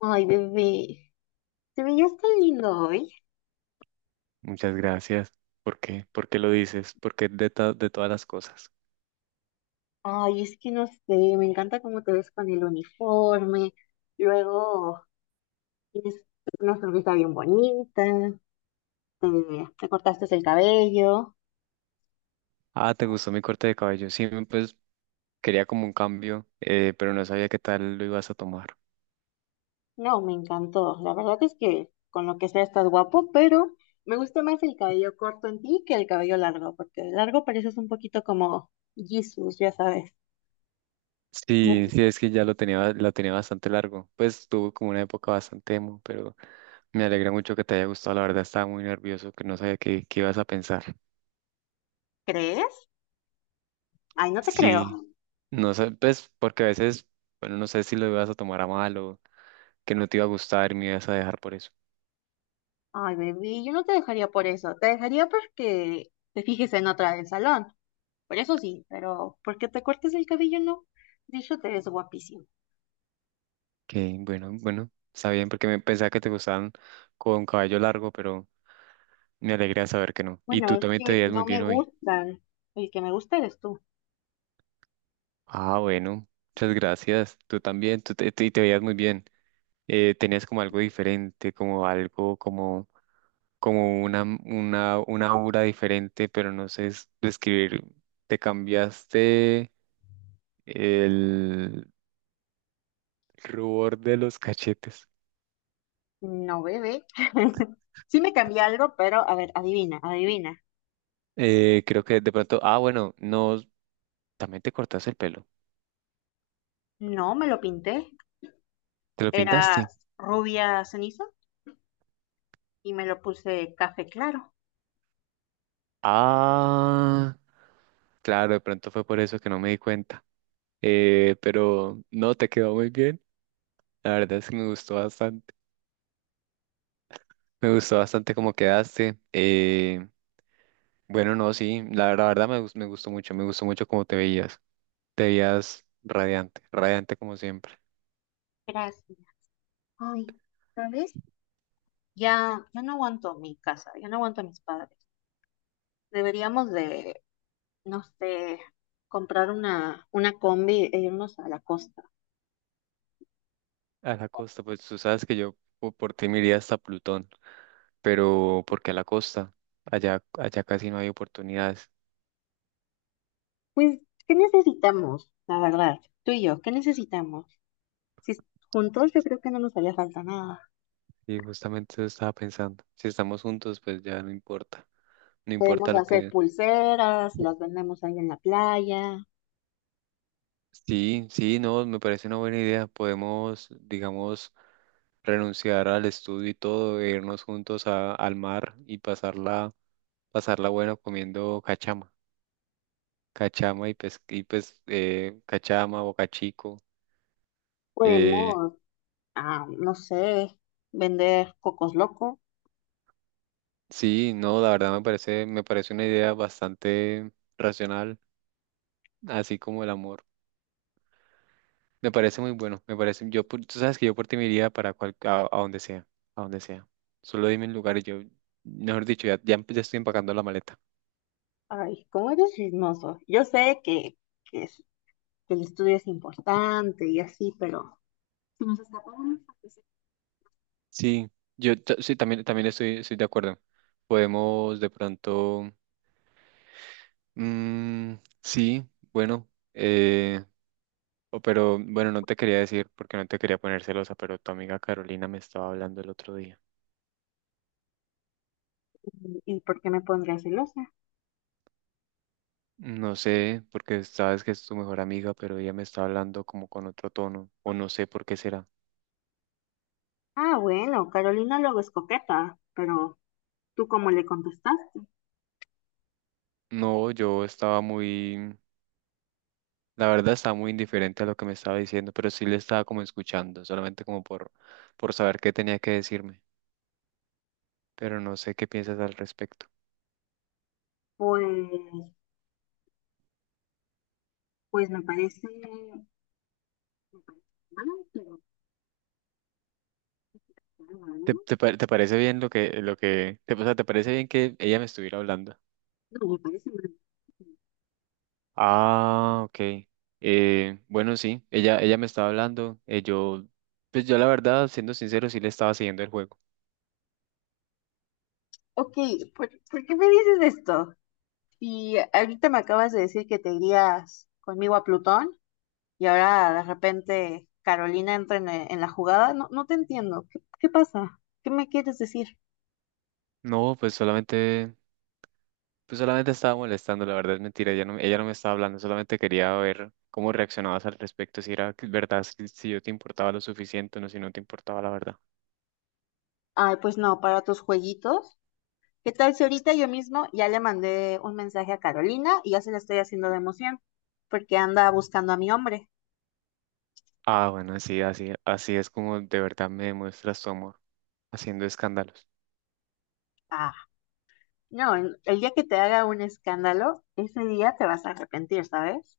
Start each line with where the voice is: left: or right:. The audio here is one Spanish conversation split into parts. left: Ay, bebé, te veías tan lindo hoy.
right: Muchas gracias. ¿Por qué? ¿Por qué lo dices? Porque de todas las cosas.
left: Ay, es que no sé, me encanta cómo te ves con el uniforme. Luego tienes una sonrisa bien bonita, te, te cortaste el cabello.
right: Ah, ¿te gustó mi corte de cabello? Sí, pues quería como un cambio, pero no sabía qué tal lo ibas a tomar.
left: No, me encantó. La verdad es que con lo que sea estás guapo, pero me gusta más el cabello corto en ti que el cabello largo, porque el largo pareces un poquito como Jesús, ya sabes.
right: Sí, sí, es que ya lo tenía, lo tenía bastante largo. Pues tuvo como una época bastante emo, pero me alegra mucho que te haya gustado. La verdad estaba muy nervioso, que no sabía qué ibas a pensar.
left: ¿Crees? Ay, no te
right: Sí,
left: creo.
right: no sé, pues porque a veces, bueno, no sé si lo ibas a tomar a mal o que no te iba a gustar y me ibas a dejar por eso.
left: Ay, bebé, yo no te dejaría por eso. Te dejaría porque te fijes en otra del salón. Por eso sí, pero porque te cortes el cabello, no. De hecho, te ves guapísimo.
right: Que bueno, bueno, está bien porque me pensaba que te gustaban con cabello largo, pero me alegra saber que no. Y
left: Bueno,
right: tú
left: es
right: también te
left: que
right: veías muy
left: no me
right: bien hoy.
left: gustan. El que me gusta eres tú.
right: Ah, bueno, muchas gracias. Tú también, te veías muy bien. Tenías como algo diferente, como algo, como, como una aura diferente, pero no sé describir. Te cambiaste el rubor de los cachetes.
left: No, bebé. Sí me cambié algo, pero a ver, adivina, adivina.
right: Creo que de pronto, ah, bueno, no, también te cortaste el pelo.
left: No, me lo pinté.
right: ¿Te lo
left: Era
right: pintaste?
left: rubia ceniza y me lo puse café claro.
right: Ah, claro, de pronto fue por eso que no me di cuenta. Pero no, te quedó muy bien. La verdad es que me gustó bastante. Me gustó bastante cómo quedaste. Bueno, no, sí, la verdad me gustó mucho cómo te veías. Te veías radiante, radiante como siempre.
left: Gracias. Ay, ¿sabes? Ya, ya no aguanto mi casa, ya no aguanto a mis padres. Deberíamos de no sé, comprar una combi e irnos a la costa.
right: A la costa, pues tú sabes que yo por ti me iría hasta Plutón, pero ¿por qué a la costa? Allá, allá casi no hay oportunidades.
left: Pues, ¿qué necesitamos? La verdad, tú y yo, ¿qué necesitamos? Si juntos yo creo que no nos haría falta nada.
right: Y justamente eso estaba pensando. Si estamos juntos, pues ya no importa. No
left: Podemos
right: importa lo
left: hacer
right: que...
left: pulseras, las vendemos ahí en la playa.
right: Sí, sí, no, me parece una buena idea. Podemos, digamos, renunciar al estudio y todo, e irnos juntos al mar y pasarla, pasarla buena comiendo cachama. Cachama y cachama, bocachico. Eh,
left: Podemos, ah, no sé, vender cocos locos.
right: sí, no, la verdad me parece una idea bastante racional, así como el amor. Me parece muy bueno, me parece, tú sabes que yo por ti me iría para a donde sea, a donde sea. Solo dime el lugar y yo, mejor dicho, ya estoy empacando la maleta.
left: Ay, cómo eres chismoso. Yo sé que que el estudio es importante y así, pero... Si nos escapamos,
right: Sí, sí, también, también estoy, estoy de acuerdo. Podemos de pronto, mm, sí, bueno, eh, o pero bueno, no te quería decir porque no te quería poner celosa, pero tu amiga Carolina me estaba hablando el otro día.
left: ¿y por qué me pondría celosa?
right: No sé, porque sabes que es tu mejor amiga, pero ella me está hablando como con otro tono, o no sé por qué será.
left: Ah, bueno, Carolina luego es coqueta, pero ¿tú cómo le contestaste?
right: No, yo estaba muy, la verdad estaba muy indiferente a lo que me estaba diciendo, pero sí le estaba como escuchando, solamente como por saber qué tenía que decirme, pero no sé qué piensas al respecto.
left: Pues, me parece mal, pero claro, ¿no?
right: Te parece bien lo que, o sea, te parece bien que ella me estuviera hablando?
left: No, me parece mal.
right: Ah, ok. Bueno, sí, ella me estaba hablando, pues yo la verdad, siendo sincero, sí le estaba siguiendo el juego.
left: Ok, ¿ por qué me dices esto? Y ahorita me acabas de decir que te irías conmigo a Plutón y ahora de repente Carolina entra en la jugada. No, no te entiendo. ¿ qué pasa? ¿Qué me quieres decir?
right: No, pues solamente Pues solamente estaba molestando, la verdad es mentira, ella no me estaba hablando, solamente quería ver cómo reaccionabas al respecto, si era verdad, si yo te importaba lo suficiente o no, si no te importaba la verdad.
left: Ay, pues no, para tus jueguitos. ¿Qué tal si ahorita yo mismo ya le mandé un mensaje a Carolina y ya se la estoy haciendo de emoción? Porque anda buscando a mi hombre.
right: Ah, bueno, sí, así, así es como de verdad me demuestras tu amor, haciendo escándalos.
left: Ah, no, el día que te haga un escándalo, ese día te vas a arrepentir, ¿sabes?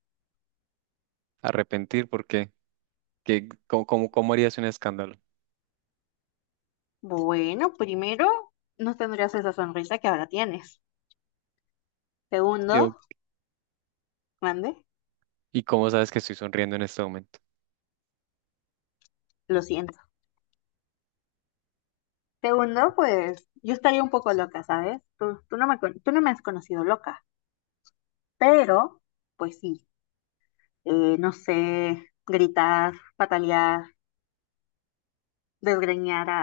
right: Arrepentir, ¿por qué? Cómo harías un escándalo?
left: Bueno, primero, no tendrías esa sonrisa que ahora tienes. Segundo,
right: Yo...
left: mande,
right: ¿Y cómo sabes que estoy sonriendo en este momento?
left: lo siento. Segundo, pues yo estaría un poco loca, ¿sabes? Tú tú no me has conocido loca, pero, pues sí, no sé, gritar, patalear desgreñar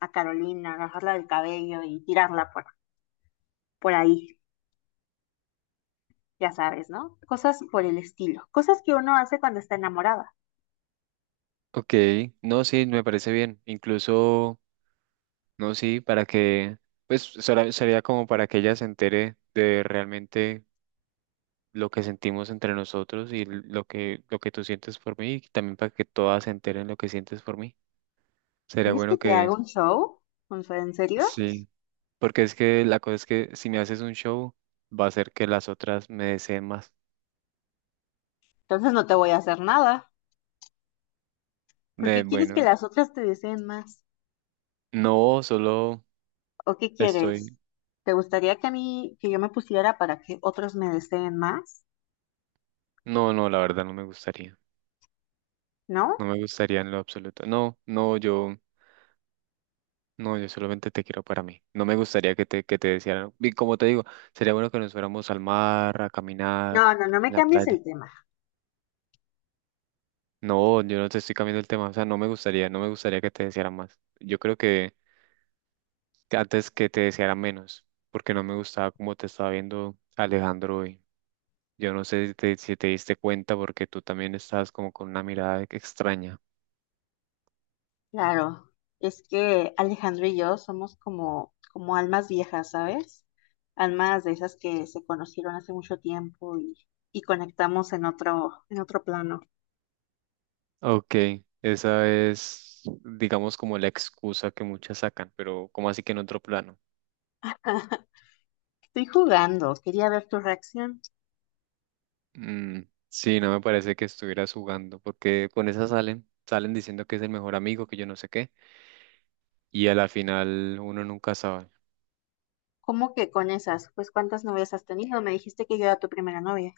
left: a Carolina, agarrarla del cabello y tirarla por ahí, ya sabes, ¿no? Cosas por el estilo, cosas que uno hace cuando está enamorada.
right: Ok, no, sí, me parece bien, incluso, no, sí, para que, pues sería como para que ella se entere de realmente lo que sentimos entre nosotros y lo que tú sientes por mí y también para que todas se enteren lo que sientes por mí. Sería
left: ¿Quieres que
right: bueno
left: te
right: que
left: haga un show? O sea, ¿en serio?
right: sí, porque es que la cosa es que si me haces un show, va a ser que las otras me deseen más.
left: Entonces no te voy a hacer nada. ¿Por
right: De
left: qué quieres que
right: bueno,
left: las otras te deseen más?
right: no, solo
left: ¿O qué quieres?
right: estoy.
left: ¿Te gustaría que yo me pusiera para que otros me deseen más?
right: No, no, la verdad no me gustaría. No
left: ¿No?
right: me gustaría en lo absoluto. No, no, yo, no, yo solamente te quiero para mí. No me gustaría que que te desearan. Y como te digo, sería bueno que nos fuéramos al mar, a caminar,
left: No, no, no me
right: en la
left: cambies
right: playa.
left: el tema.
right: No, yo no te estoy cambiando el tema, o sea, no me gustaría, no me gustaría que te deseara más. Yo creo que antes que te deseara menos, porque no me gustaba cómo te estaba viendo Alejandro hoy. Yo no sé si te diste cuenta porque tú también estabas como con una mirada extraña.
left: Claro, es que Alejandro y yo somos como almas viejas, ¿sabes? Almas de esas que se conocieron hace mucho tiempo y conectamos en otro plano.
right: Ok, esa es, digamos, como la excusa que muchas sacan, pero ¿cómo así que en otro plano?
left: Estoy jugando, quería ver tu reacción.
right: Mm, sí, no me parece que estuvieras jugando, porque con esa salen, salen diciendo que es el mejor amigo, que yo no sé qué, y a la final uno nunca sabe.
left: ¿Cómo que con esas? Pues ¿cuántas novias has tenido? Me dijiste que yo era tu primera novia.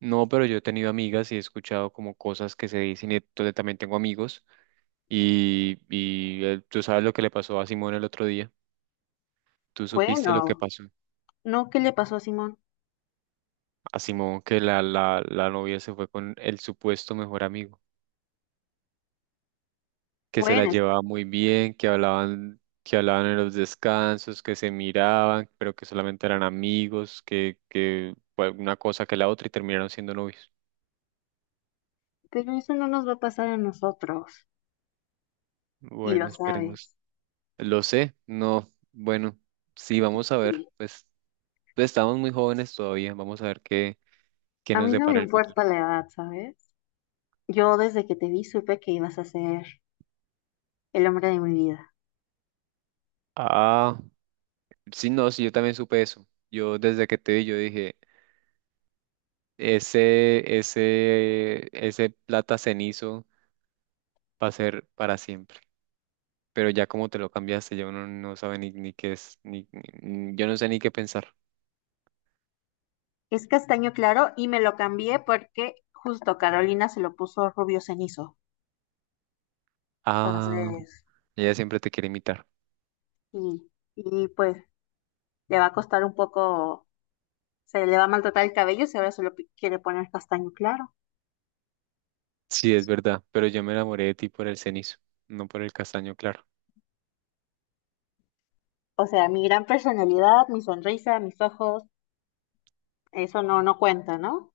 right: No, pero yo he tenido amigas y he escuchado como cosas que se dicen y entonces también tengo amigos y tú sabes lo que le pasó a Simón el otro día. ¿Tú supiste lo que
left: Bueno,
right: pasó
left: no, ¿qué le pasó a Simón?
right: a Simón, que la novia se fue con el supuesto mejor amigo, que se la
left: Bueno,
right: llevaba muy bien, que hablaban en los descansos, que se miraban, pero que solamente eran amigos, que fue una cosa que la otra y terminaron siendo novios?
left: pero eso no nos va a pasar a nosotros, y
right: Bueno,
left: lo
right: esperemos.
left: sabes.
right: Lo sé, no, bueno, sí, vamos a ver,
left: Y
right: pues. Pues, estamos muy jóvenes todavía, vamos a ver qué
left: a
right: nos
left: mí no me
right: depara el futuro.
left: importa la edad, ¿sabes? Yo desde que te vi supe que ibas a ser el hombre de mi vida.
right: Ah, sí, no, sí, yo también supe eso. Yo desde que te vi, yo dije, ese plata cenizo va a ser para siempre. Pero ya como te lo cambiaste, yo no, no sabe ni, ni qué es, yo no sé ni qué pensar.
left: Es castaño claro y me lo cambié porque justo Carolina se lo puso rubio cenizo.
right: Ah,
left: Entonces,
right: ella siempre te quiere imitar.
left: y, y pues le va a costar un poco, se le va a maltratar el cabello si ahora se lo pi- quiere poner castaño claro.
right: Sí, es verdad, pero yo me enamoré de ti por el cenizo, no por el castaño, claro.
left: O sea, mi gran personalidad, mi sonrisa, mis ojos, eso no, no cuenta, ¿no?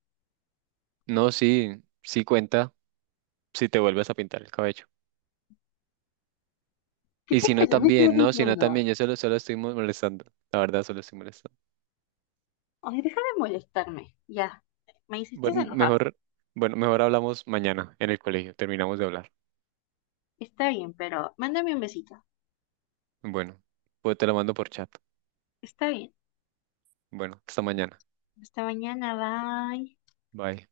right: No, sí, sí cuenta si te vuelves a pintar el cabello.
left: ¿Qué
right: Y si no
left: tontería me estás
right: también, no, si no
left: diciendo?
right: también, yo solo, molestando, la verdad solo estoy molestando.
left: Ay, deja de molestarme, ya. Me hiciste
right: Bueno,
left: enojar.
right: mejor, bueno, mejor hablamos mañana en el colegio, terminamos de hablar.
left: Está bien, pero mándame un besito.
right: Bueno, pues te lo mando por chat.
left: Está bien.
right: Bueno, hasta mañana.
left: Hasta mañana, bye.
right: Bye.